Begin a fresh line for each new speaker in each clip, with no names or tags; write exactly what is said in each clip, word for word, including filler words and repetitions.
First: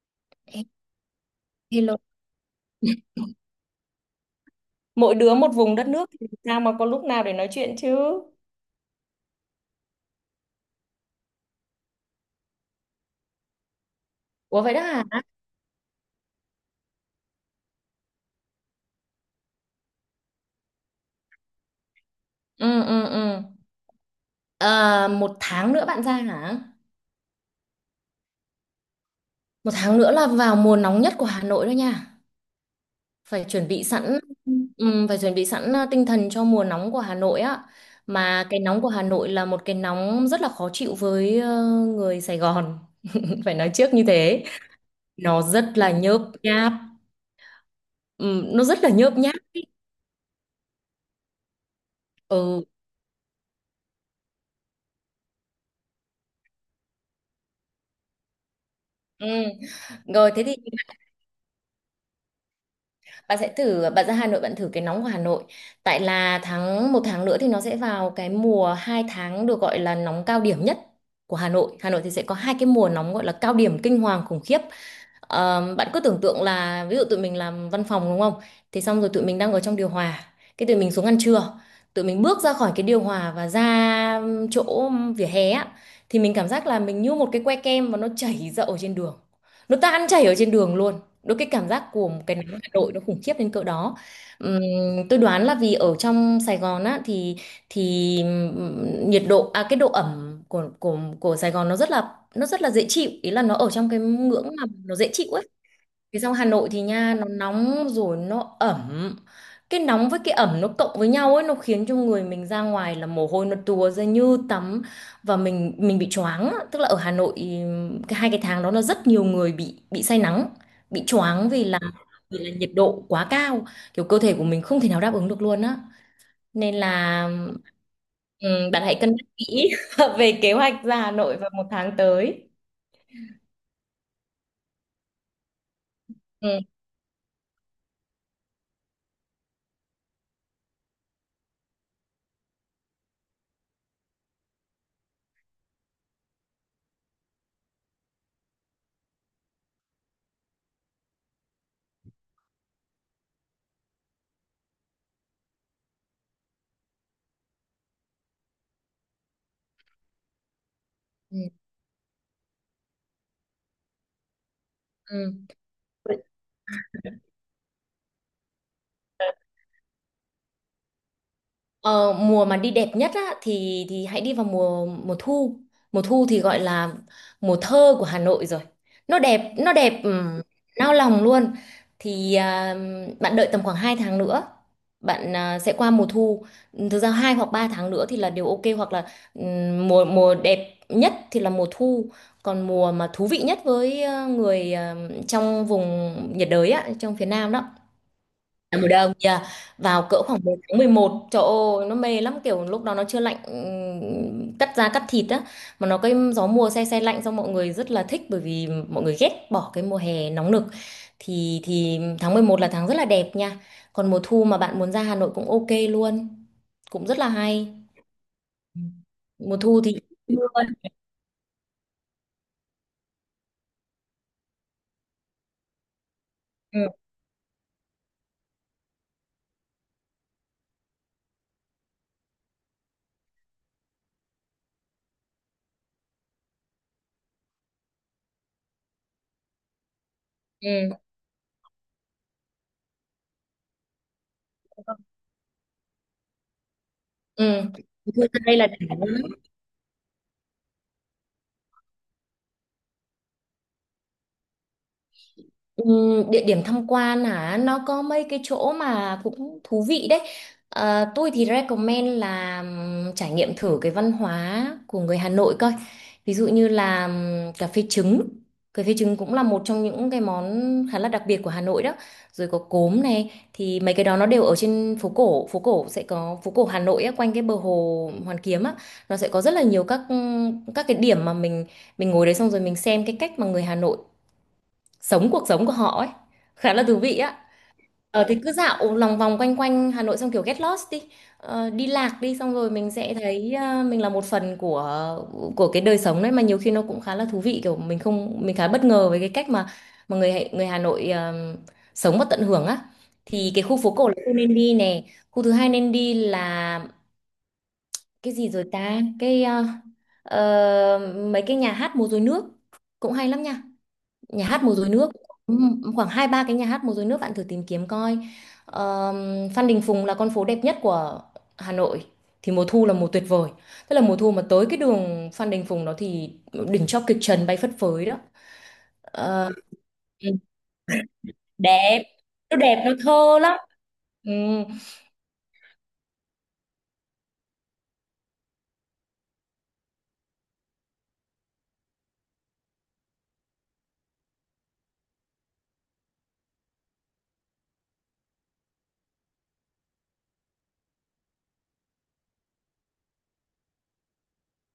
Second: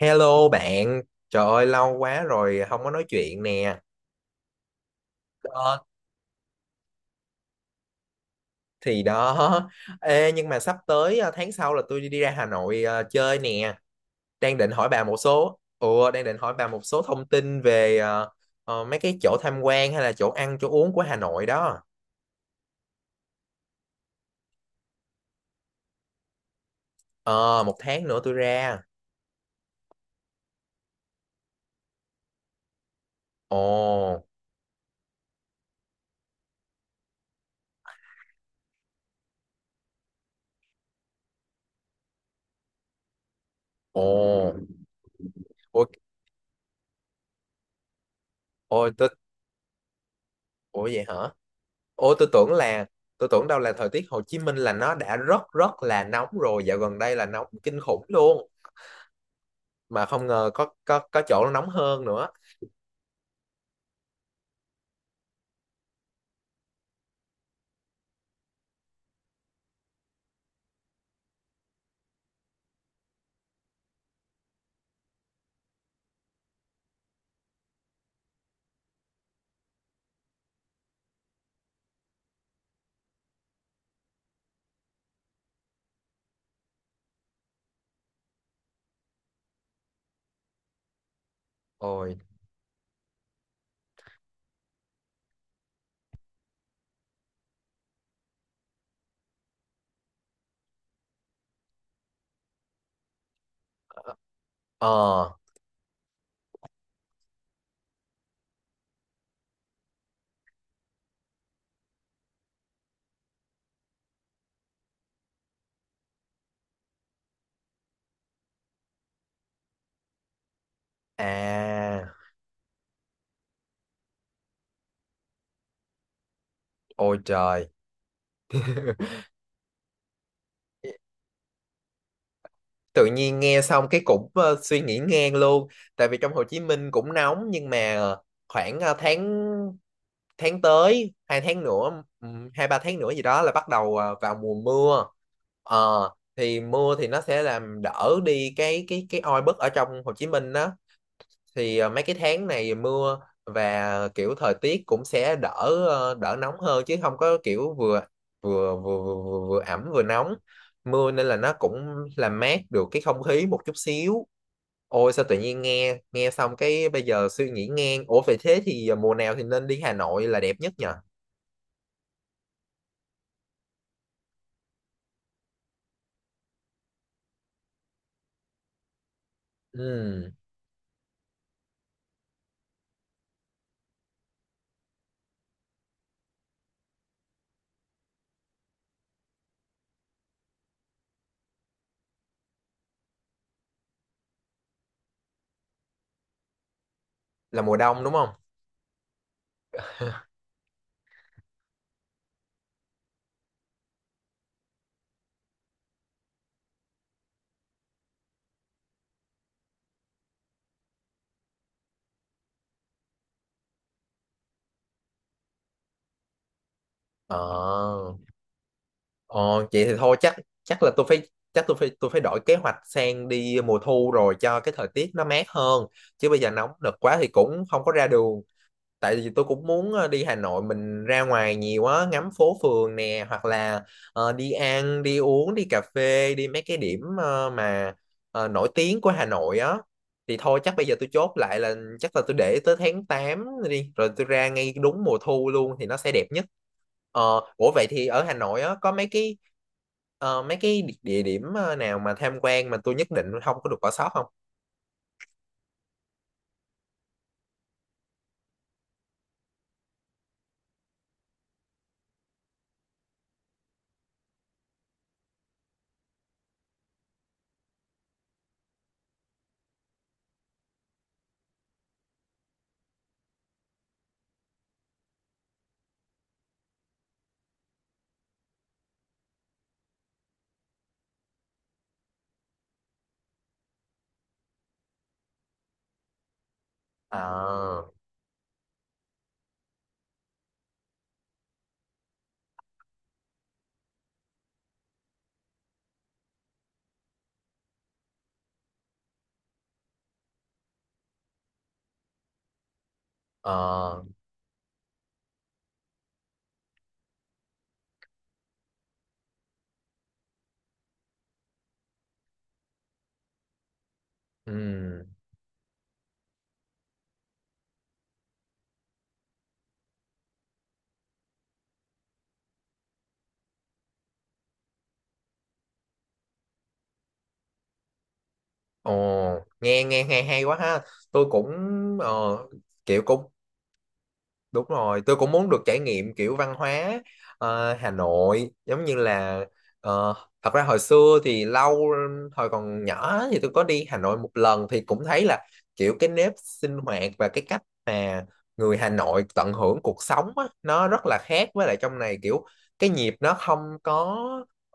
Hello bạn, trời ơi lâu
Hello.
quá rồi không có nói chuyện nè.
Mỗi đứa một vùng
Ờ,
đất nước thì sao mà có lúc nào để nói chuyện chứ?
thì đó. Ê, nhưng mà sắp tới ờ, tháng sau là tôi đi ra Hà Nội ờ, chơi nè. Đang
Ủa
định
vậy đó
hỏi bà một
hả?
số, ủa đang định hỏi bà một số thông tin về ờ, ờ, mấy cái chỗ tham quan hay là chỗ ăn chỗ uống của Hà Nội đó.
Ừ ừ ừ. À, một tháng nữa bạn ra hả?
Ờ, một tháng nữa tôi ra.
Một tháng nữa là vào mùa nóng nhất của Hà Nội đó nha. Phải chuẩn bị sẵn,
Ồ,
ừm, phải chuẩn bị sẵn, à, tinh thần cho mùa nóng của Hà Nội á. Mà cái nóng của Hà Nội là một cái nóng rất là khó chịu với ờ, người Sài Gòn. Phải nói trước
ồ,
như thế. Nó rất
ôi,
là nhớp nháp. Ừm, nó rất là
ôi, tôi,
nhớp nháp. ý.
ủa vậy hả? Ôi, tôi tưởng
Ừ.
là tôi tưởng đâu là thời tiết Hồ Chí Minh là nó đã rất rất là nóng rồi, dạo gần đây là nóng kinh khủng luôn,
Ừ.
mà không
Rồi thế
ngờ
thì
có có có chỗ nó nóng hơn nữa.
bạn sẽ thử, bạn ra Hà Nội bạn thử cái nóng của Hà Nội. Tại là tháng, một tháng nữa thì nó sẽ vào cái mùa hai tháng được gọi là nóng cao điểm nhất của Hà Nội Hà Nội thì sẽ có hai cái mùa nóng gọi là cao điểm kinh hoàng khủng khiếp. Ờ, bạn cứ tưởng tượng là ví dụ tụi mình làm văn phòng đúng không, thì xong rồi tụi mình đang ở trong điều hòa, cái tụi mình xuống ăn trưa, tụi mình bước ra khỏi cái điều hòa và ra chỗ vỉa hè á, thì mình cảm giác là mình như một cái que kem mà nó chảy ra ở trên đường, nó tan chảy ở trên đường luôn. Đôi cái cảm giác của
Ôi.
một cái nắng Hà Nội nó khủng khiếp đến cỡ đó. Ừm, tôi đoán là vì ở trong Sài Gòn á thì thì ừm, nhiệt độ, à cái độ ẩm của của của Sài Gòn nó rất là, nó rất là dễ chịu, ý là nó ở trong cái ngưỡng mà nó dễ chịu
Ờ.
ấy. Cái xong Hà Nội thì nha, nó nóng rồi nó ẩm, cái nóng với cái ẩm nó cộng với nhau ấy, nó khiến cho người mình ra ngoài là mồ hôi nó tùa ra như tắm, và mình mình bị choáng á. Tức là ở Hà Nội, ừm, cái hai cái tháng đó là rất nhiều người bị bị say nắng, bị choáng vì là,
À.
vì là nhiệt độ quá cao, kiểu cơ thể của mình không thể nào đáp ứng được luôn á, nên
Ôi
là
trời.
ừm, bạn hãy cân nhắc kỹ về kế hoạch ra Hà Nội vào một tháng tới.
Tự nhiên nghe xong cái cũng ờ, suy nghĩ ngang luôn. Tại vì trong Hồ Chí
Ừ.
Minh cũng nóng, nhưng mà ờ, khoảng ờ, tháng tháng tới, hai tháng nữa ừm, hai ba tháng nữa gì đó là bắt đầu ờ, vào mùa mưa. Ờ, thì mưa thì nó sẽ làm đỡ đi cái cái cái oi bức ở trong Hồ Chí Minh đó. Thì ờ, mấy cái tháng này mưa, và kiểu thời tiết cũng sẽ đỡ ờ, đỡ nóng hơn, chứ không có kiểu vừa vừa vừa vừa, vừa, vừa ẩm vừa nóng. Mưa nên là
Ừ.
nó cũng làm mát được cái không khí một chút xíu. Ôi, sao
Ừ.
tự nhiên nghe nghe xong cái bây giờ suy nghĩ ngang, ủa vậy thế thì ờ, mùa nào thì nên đi Hà Nội là đẹp nhất nhỉ?
Ờ, mùa mà đi đẹp nhất á, thì thì hãy đi vào mùa mùa thu. Mùa thu thì gọi là mùa thơ của Hà Nội rồi. Nó đẹp, nó đẹp,
Ừ,
ừm, nao lòng luôn. Thì à, bạn đợi tầm khoảng hai tháng nữa, bạn à, sẽ qua mùa thu. Thực ra hai hoặc ba tháng nữa thì là điều ok, hoặc là ừm, mùa mùa đẹp nhất thì là mùa thu. Còn mùa mà thú vị nhất với ờ, người ờ, trong vùng nhiệt đới á, trong phía Nam
là
đó
mùa đông đúng không?
là mùa đông nha, vào cỡ khoảng mười tháng mười một, trời ơi nó mê lắm, kiểu lúc đó nó chưa lạnh, ừm, cắt da cắt thịt á, mà nó cái gió mùa se se lạnh, xong mọi người rất là thích bởi vì mọi người ghét bỏ cái mùa hè nóng nực. Thì thì tháng mười một là tháng rất là đẹp nha. Còn mùa thu mà bạn muốn ra Hà Nội cũng ok luôn, cũng rất là
ờ
hay. Ừ. Mùa
Ờ,
thu
vậy thì
thì
thôi chắc chắc là tôi phải chắc tôi phải tôi phải đổi kế hoạch sang đi mùa thu rồi cho cái thời tiết nó mát hơn, chứ bây giờ nóng
ừ.
nực quá thì cũng không có ra đường. Tại vì tôi cũng muốn ờ, đi Hà Nội mình ra ngoài nhiều á, ngắm phố phường nè, hoặc là ờ, đi ăn đi uống đi cà phê, đi mấy cái điểm ờ, mà ờ, nổi tiếng của Hà Nội á. Thì thôi, chắc bây
Ừ.
giờ tôi chốt lại là chắc là tôi để tới tháng tám đi, rồi tôi ra ngay đúng mùa thu luôn thì nó sẽ đẹp nhất. Ờ,
Ừ.
ủa vậy thì
Mùa
ở
thu
Hà
ra đây
Nội
là
á
đỉnh.
có mấy cái ờ, mấy cái địa địa điểm ờ, nào mà tham quan mà tôi nhất định không có được bỏ sót không?
Ừm, địa điểm tham quan hả, nó có mấy cái chỗ mà cũng thú vị đấy. Ờ, tôi thì recommend là ừm, trải nghiệm thử cái văn hóa của người Hà Nội coi, ví dụ như là ừm, cà phê trứng. Cà phê trứng cũng là một trong những cái món khá là đặc biệt của Hà Nội đó. Rồi có cốm này, thì mấy cái đó nó đều ở trên phố cổ. Phố cổ sẽ có, phố cổ Hà Nội á, quanh cái bờ hồ Hoàn Kiếm á, nó sẽ có rất là nhiều các các cái điểm mà mình mình ngồi đấy xong rồi mình xem cái cách mà người Hà Nội sống cuộc sống của họ ấy, khá là thú vị á.
À.
Ờ thì cứ dạo lòng vòng quanh quanh Hà Nội xong kiểu get lost đi, ờ, đi lạc đi, xong rồi mình sẽ thấy ờ, mình là một phần của của cái đời sống đấy, mà nhiều khi nó cũng khá là thú vị, kiểu mình không, mình khá bất ngờ với cái cách mà mà người Hà- người Hà Nội ờ, sống và tận hưởng á. Thì cái khu phố
Ờ.
cổ là khu nên đi nè. Khu thứ hai nên đi là cái gì rồi ta, cái ờ, ờ, mấy cái nhà hát múa rối nước cũng hay lắm nha, nhà hát múa rối
Ừ.
nước. Ừm, khoảng hai ba cái nhà hát múa rối nước bạn thử tìm kiếm coi. Ờm, Phan Đình Phùng là con phố đẹp nhất của Hà Nội. Thì mùa thu là mùa tuyệt vời, tức là mùa thu mà tới cái đường Phan Đình Phùng đó thì đỉnh cho kịch trần bay phất phới đó.
Ồ,
Ờ,
nghe nghe hay
ừ,
hay quá ha. Tôi cũng,
đẹp,
ờ,
nó đẹp nó
kiểu cũng.
thơ lắm. Ừ.
Đúng rồi, tôi cũng muốn được trải nghiệm kiểu văn hóa ờ, Hà Nội, giống như là ờ, thật ra hồi xưa thì lâu, hồi còn nhỏ thì tôi có đi Hà Nội một lần thì cũng thấy là kiểu cái nếp sinh hoạt và cái cách mà người Hà Nội tận hưởng cuộc sống á, nó rất là khác với lại trong này, kiểu cái nhịp nó không có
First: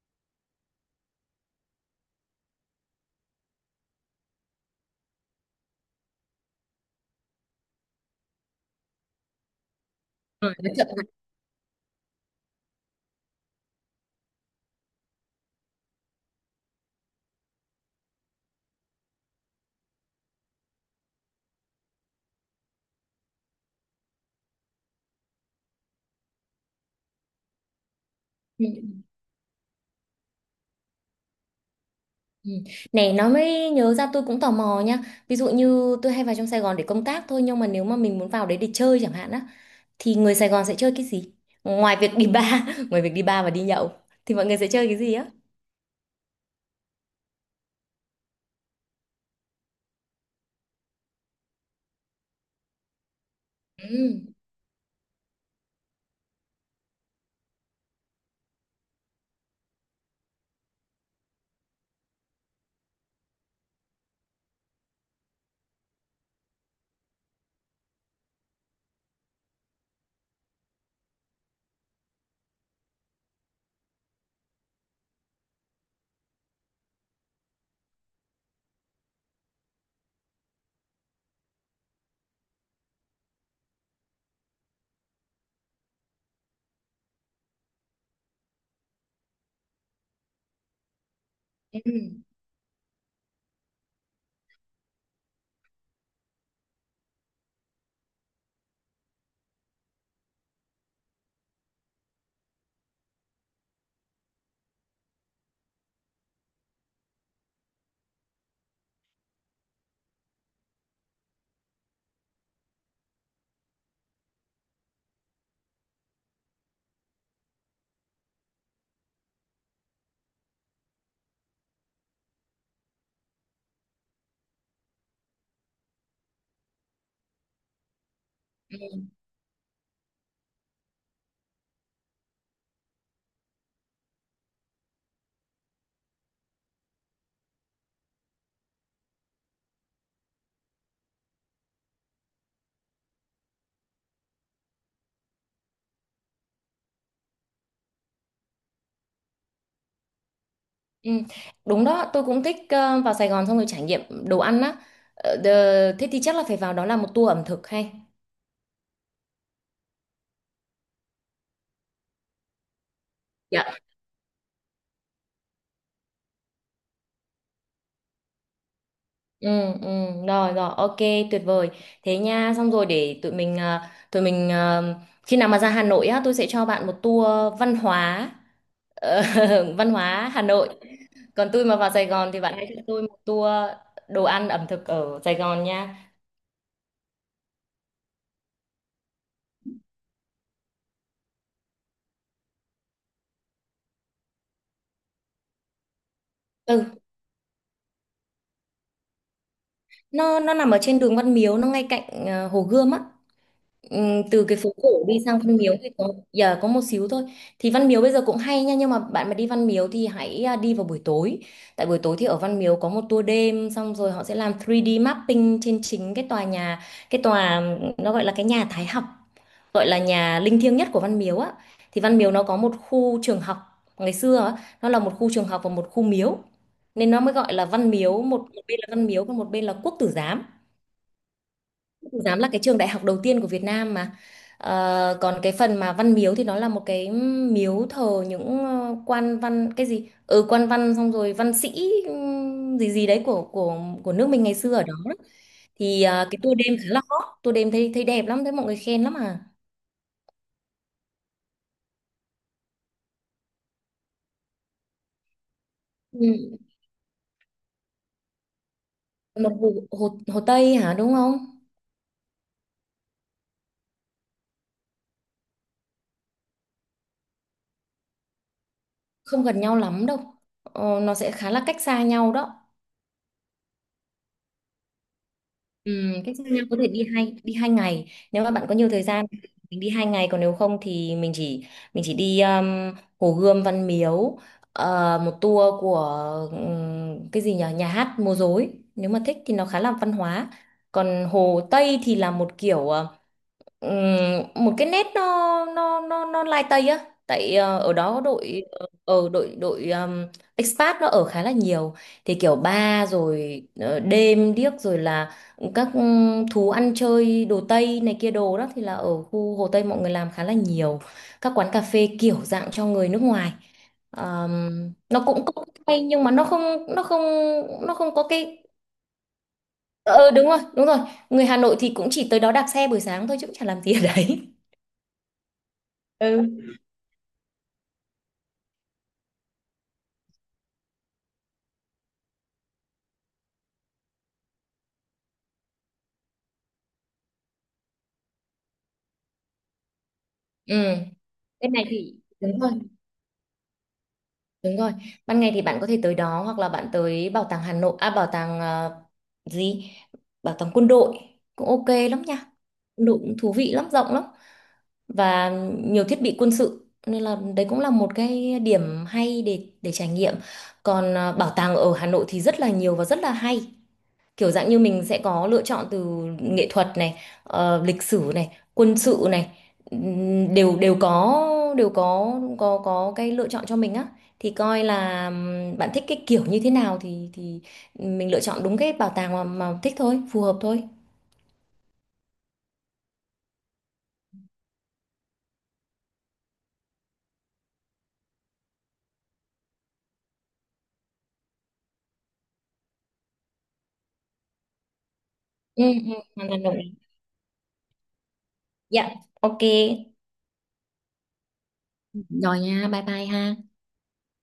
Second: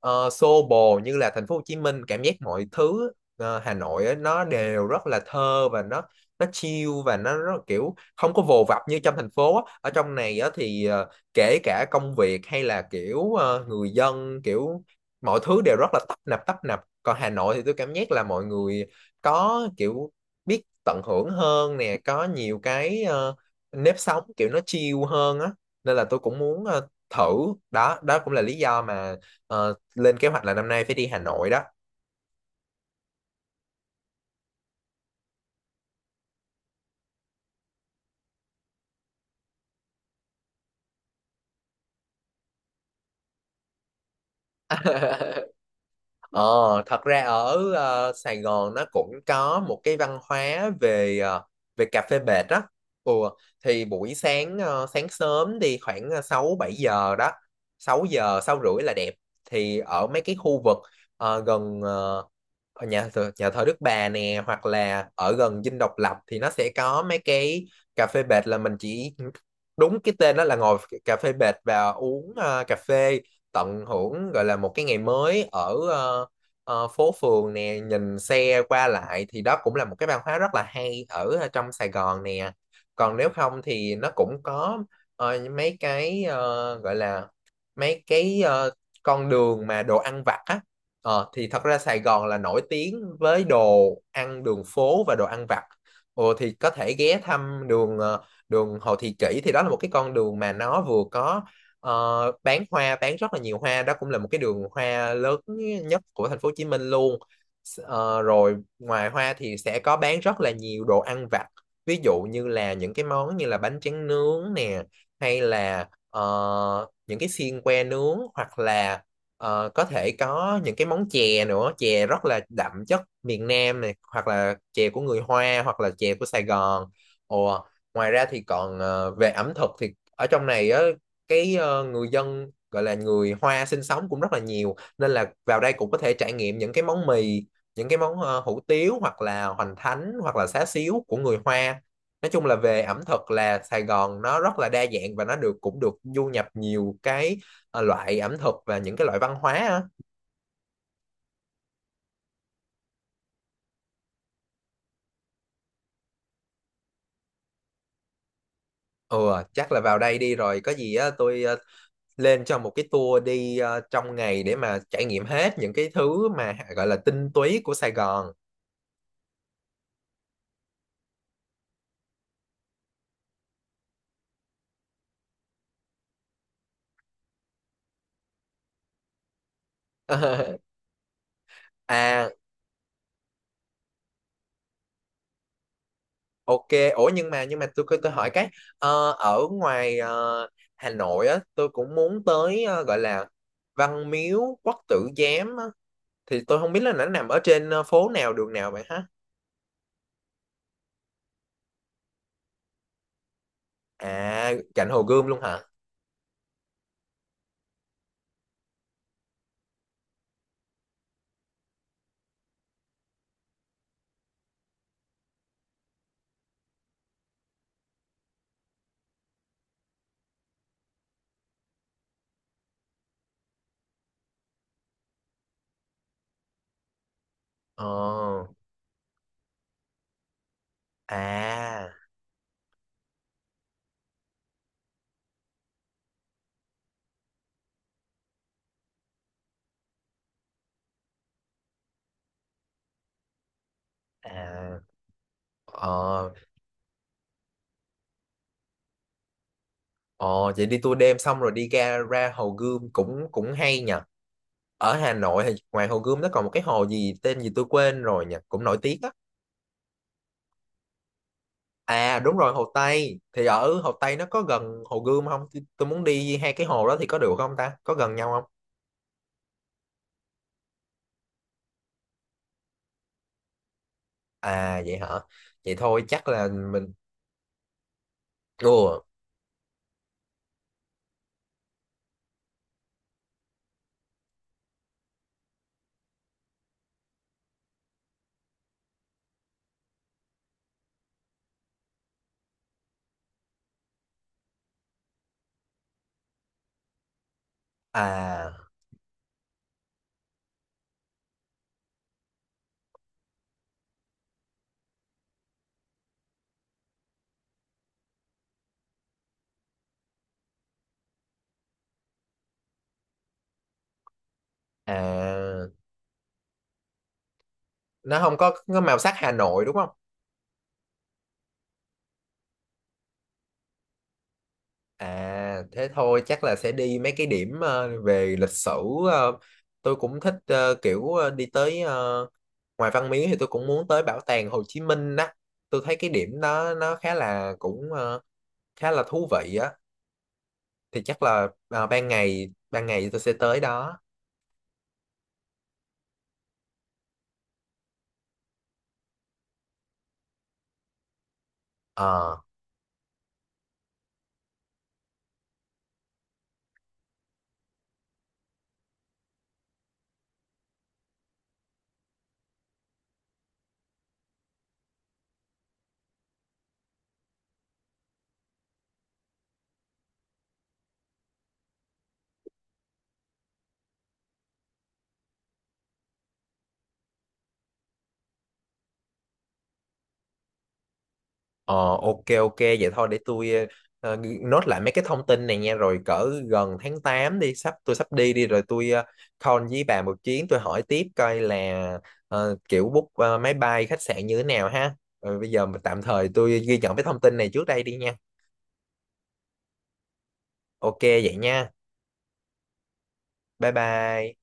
ờ, xô bồ như là thành phố Hồ Chí Minh, cảm giác mọi thứ ờ, Hà Nội á, nó đều rất là thơ và nó nó chill và nó rất, kiểu không có vồ vập như trong thành phố á. Ở trong này á,
Ờ, nó
thì
chậm lại.
ờ, kể cả công việc hay là kiểu ờ, người dân kiểu mọi thứ đều rất là tấp nập tấp nập, còn Hà Nội thì tôi cảm giác là mọi người có kiểu biết tận hưởng hơn nè, có nhiều cái ờ, nếp sống kiểu nó chill hơn á, nên là tôi cũng muốn ờ, thử đó. Đó cũng là lý
Ừ,
do mà ờ, lên kế hoạch là năm nay phải đi Hà Nội đó.
ừ. Này nó mới nhớ ra, tôi cũng tò mò nha. Ví dụ như tôi hay vào trong Sài Gòn để công tác thôi, nhưng mà nếu mà mình muốn vào đấy để chơi chẳng hạn á, thì người Sài Gòn sẽ chơi cái gì ngoài việc đi bar? Ngoài việc đi bar và đi nhậu thì mọi người sẽ chơi cái gì á?
Ờ, thật ra ở ờ, Sài Gòn nó cũng có một cái văn hóa về ờ, về cà phê bệt đó. Ừ, thì buổi
Ừ.
sáng, ờ, sáng sớm đi khoảng ờ, sáu bảy giờ đó. Sáu giờ, sáu rưỡi là đẹp. Thì ở mấy cái khu vực ờ, gần, ờ, ở nhà thờ, nhà thờ Đức Bà nè hoặc là ở gần Dinh Độc Lập thì nó sẽ có mấy cái cà phê bệt, là mình chỉ đúng cái tên đó là ngồi cà phê bệt và uống ờ, cà phê, tận hưởng gọi là một cái ngày mới ở ờ, ờ, phố phường nè, nhìn xe qua lại, thì đó cũng là một cái văn hóa rất là hay ở ờ, trong Sài Gòn nè. Còn nếu không thì nó cũng có ờ, mấy cái ờ, gọi là mấy cái ờ, con đường mà đồ ăn vặt á. Ờ, thì thật ra
Ừ.
Sài Gòn là nổi tiếng với đồ ăn đường phố và đồ ăn vặt. Ồ, thì có thể ghé thăm đường ờ, đường Hồ Thị Kỷ, thì đó là một cái con đường mà nó vừa có ờ, bán hoa, bán rất là nhiều hoa, đó cũng là một cái đường hoa lớn nhất của thành phố Hồ Chí Minh luôn. S- ờ, rồi ngoài hoa thì sẽ có bán rất là nhiều đồ ăn vặt. Ví dụ như là những cái món như là bánh tráng nướng nè, hay là ờ, những cái xiên que nướng, hoặc là Ờ, có thể có những cái món chè nữa, chè rất là đậm chất miền Nam này, hoặc là chè của người Hoa hoặc là chè của Sài Gòn. Ồ, ngoài ra thì còn
Ừ.
ờ, về ẩm thực thì ở trong này á, cái ờ, người dân gọi là người Hoa sinh sống cũng rất là nhiều, nên là vào đây cũng có thể trải nghiệm những cái món mì, những cái món ờ, hủ tiếu hoặc là hoành thánh hoặc là xá xíu của người Hoa. Nói chung là về ẩm thực là Sài Gòn nó rất là đa dạng và nó được cũng được du nhập nhiều cái ờ, loại ẩm thực và những cái loại văn hóa á.
Ừ. Đúng đó, tôi cũng thích ờ, vào Sài Gòn xong rồi trải nghiệm đồ ăn á. Ờ, đờ- thế thì chắc là phải vào đó làm một tour ẩm thực hay.
Ừ, chắc là vào đây đi rồi có gì á tôi ờ, lên cho một cái tour đi
Dạ.
ờ, trong ngày để mà trải nghiệm hết những cái thứ mà gọi là tinh túy của Sài Gòn.
Ừ, ừ. Rồi rồi ok, tuyệt vời. Thế nha, xong rồi để tụi mình ờ, tụi mình ờ, khi nào mà ra Hà Nội á tôi sẽ cho bạn một tour văn hóa, ờ, văn hóa Hà Nội. Còn tôi mà vào Sài Gòn
À,
thì bạn hãy cho tôi một tour đồ ăn ẩm thực ở Sài Gòn nha.
ok, ủa nhưng mà nhưng mà tôi tôi hỏi cái ờ, ở ngoài ờ, Hà Nội á tôi cũng muốn tới ờ, gọi là Văn Miếu Quốc Tử Giám á. Thì tôi không biết là
Ừ,
nó nằm ở trên ờ, phố nào đường nào vậy hả?
nó nó nằm ở trên đường Văn Miếu, nó ngay cạnh ờ, Hồ Gươm á. Ừm, từ
À,
cái phố
cạnh
cổ
Hồ
đi
Gươm
sang
luôn
Văn
hả?
Miếu thì có giờ có một xíu thôi. Thì Văn Miếu bây giờ cũng hay nha, nhưng mà bạn mà đi Văn Miếu thì hãy à, đi vào buổi tối. Tại buổi tối thì ở Văn Miếu có một tour đêm, xong rồi họ sẽ làm three D mapping trên chính cái tòa nhà, cái tòa, nó gọi là cái nhà Thái Học, gọi là nhà linh thiêng nhất của Văn Miếu á. Thì Văn Miếu nó có một khu trường học, ngày xưa á, nó là một khu trường học và một khu miếu, nên nó mới gọi là Văn Miếu. Một,
Ờ.
một bên là Văn Miếu còn một bên là Quốc Tử Giám.
À,
Giám là cái trường đại học đầu tiên của Việt Nam mà. Ờ, còn cái phần mà văn miếu thì nó là một cái miếu thờ những ờ, quan văn, cái gì ừ, quan văn xong rồi văn sĩ, ừm, gì gì đấy của của của nước mình ngày xưa
à.
ở đó. Thì ờ,
Ờ,
cái tour đêm khá là hot, tour đêm thấy, thấy đẹp lắm, thấy mọi người khen lắm à.
ờ, vậy đi tour đêm xong rồi đi ra ra Hồ Gươm cũng cũng hay nhỉ. Ở Hà Nội thì ngoài Hồ Gươm nó còn một
Ừ.
cái hồ gì tên gì tôi quên rồi nhỉ, cũng nổi tiếng á.
Một hồ, hồ, hồ Tây hả đúng không?
À đúng rồi, Hồ Tây. Thì ở Hồ Tây nó có gần Hồ Gươm không? Tôi, tôi muốn đi hai cái hồ đó thì có được không ta? Có gần nhau không?
Không gần nhau lắm đâu, ờ, nó sẽ khá là cách xa nhau đó.
À vậy hả? Vậy
Ừ,
thôi chắc
cách xa
là
nhau, có thể
mình.
đi hai, đi hai ngày nếu mà bạn có nhiều
Ủa,
thời gian thì mình đi hai ngày. Còn nếu không thì mình chỉ mình chỉ đi um, Hồ Gươm, Văn Miếu, ờ, một tour của ừm, cái gì nhỉ, nhà hát múa rối, nếu mà thích thì nó khá là văn hóa. Còn Hồ Tây thì là một kiểu ờ, Ừm, một cái nét, nó nó nó nó lai tây á, tại ờ, ở đó có đội,
à,
ở đội đội um, expat nó ở khá là nhiều, thì kiểu bar rồi ờ, đêm điếc rồi là các ừm, thú ăn chơi đồ tây này kia đồ đó thì là ở khu Hồ Tây mọi người làm khá là nhiều, các quán cà phê kiểu dạng cho người nước ngoài. Ờm, nó cũng cũng
à,
hay nhưng mà nó không nó không nó không
nó
có
không có
cái,
có màu sắc Hà Nội đúng không?
ờ ừ, đúng rồi, đúng rồi. Người Hà Nội thì cũng chỉ tới đó đạp xe buổi sáng thôi chứ cũng chả làm gì ở đấy.
À thế thôi chắc là sẽ
Ừ.
đi mấy cái điểm ờ, về lịch sử, ờ, tôi cũng thích ờ, kiểu ờ, đi tới, ờ, ngoài Văn Miếu thì tôi cũng muốn tới bảo tàng Hồ Chí Minh đó, tôi thấy cái điểm đó nó khá là cũng ờ, khá là thú vị á.
Ừ,
Thì chắc là
bên này
ờ, ban
thì
ngày
đúng rồi,
ban ngày tôi sẽ tới đó.
đúng rồi. Ban ngày thì bạn có thể tới đó, hoặc là bạn tới bảo tàng Hà Nội, à bảo tàng ờ, gì? Bảo tàng quân đội cũng ok lắm nha.
Ờ.
Quân đội cũng thú vị lắm, rộng lắm, và nhiều thiết bị quân sự, nên là đấy cũng là một cái điểm hay để để trải nghiệm. Còn ờ, bảo tàng ở Hà Nội thì rất là nhiều và rất là hay. Kiểu dạng như mình sẽ có lựa chọn từ nghệ thuật này, ờ, lịch sử này, quân sự này, ừm, đều đều có, đều có có có cái lựa chọn cho mình á. Thì coi là ừm, bạn thích cái kiểu như thế nào thì thì mình lựa chọn đúng cái bảo tàng mà, mà thích thôi, phù hợp thôi.
Ờ, ok, ok, vậy thôi để tôi ờ, ờ, nốt lại mấy cái thông tin này nha, rồi cỡ gần tháng tám đi, sắp tôi sắp đi đi rồi tôi uh, call với bà một chuyến, tôi hỏi tiếp coi là ờ, kiểu book ờ, máy bay khách sạn như thế nào ha. Rồi bây giờ mà
Ừ,
tạm
ừ,
thời
hoàn
tôi
toàn đồng
ghi
ý.
nhận cái thông tin này trước đây đi nha.
Dạ. Ok.
Ok vậy nha.
Rồi nha, bye bye ha.
Bye bye.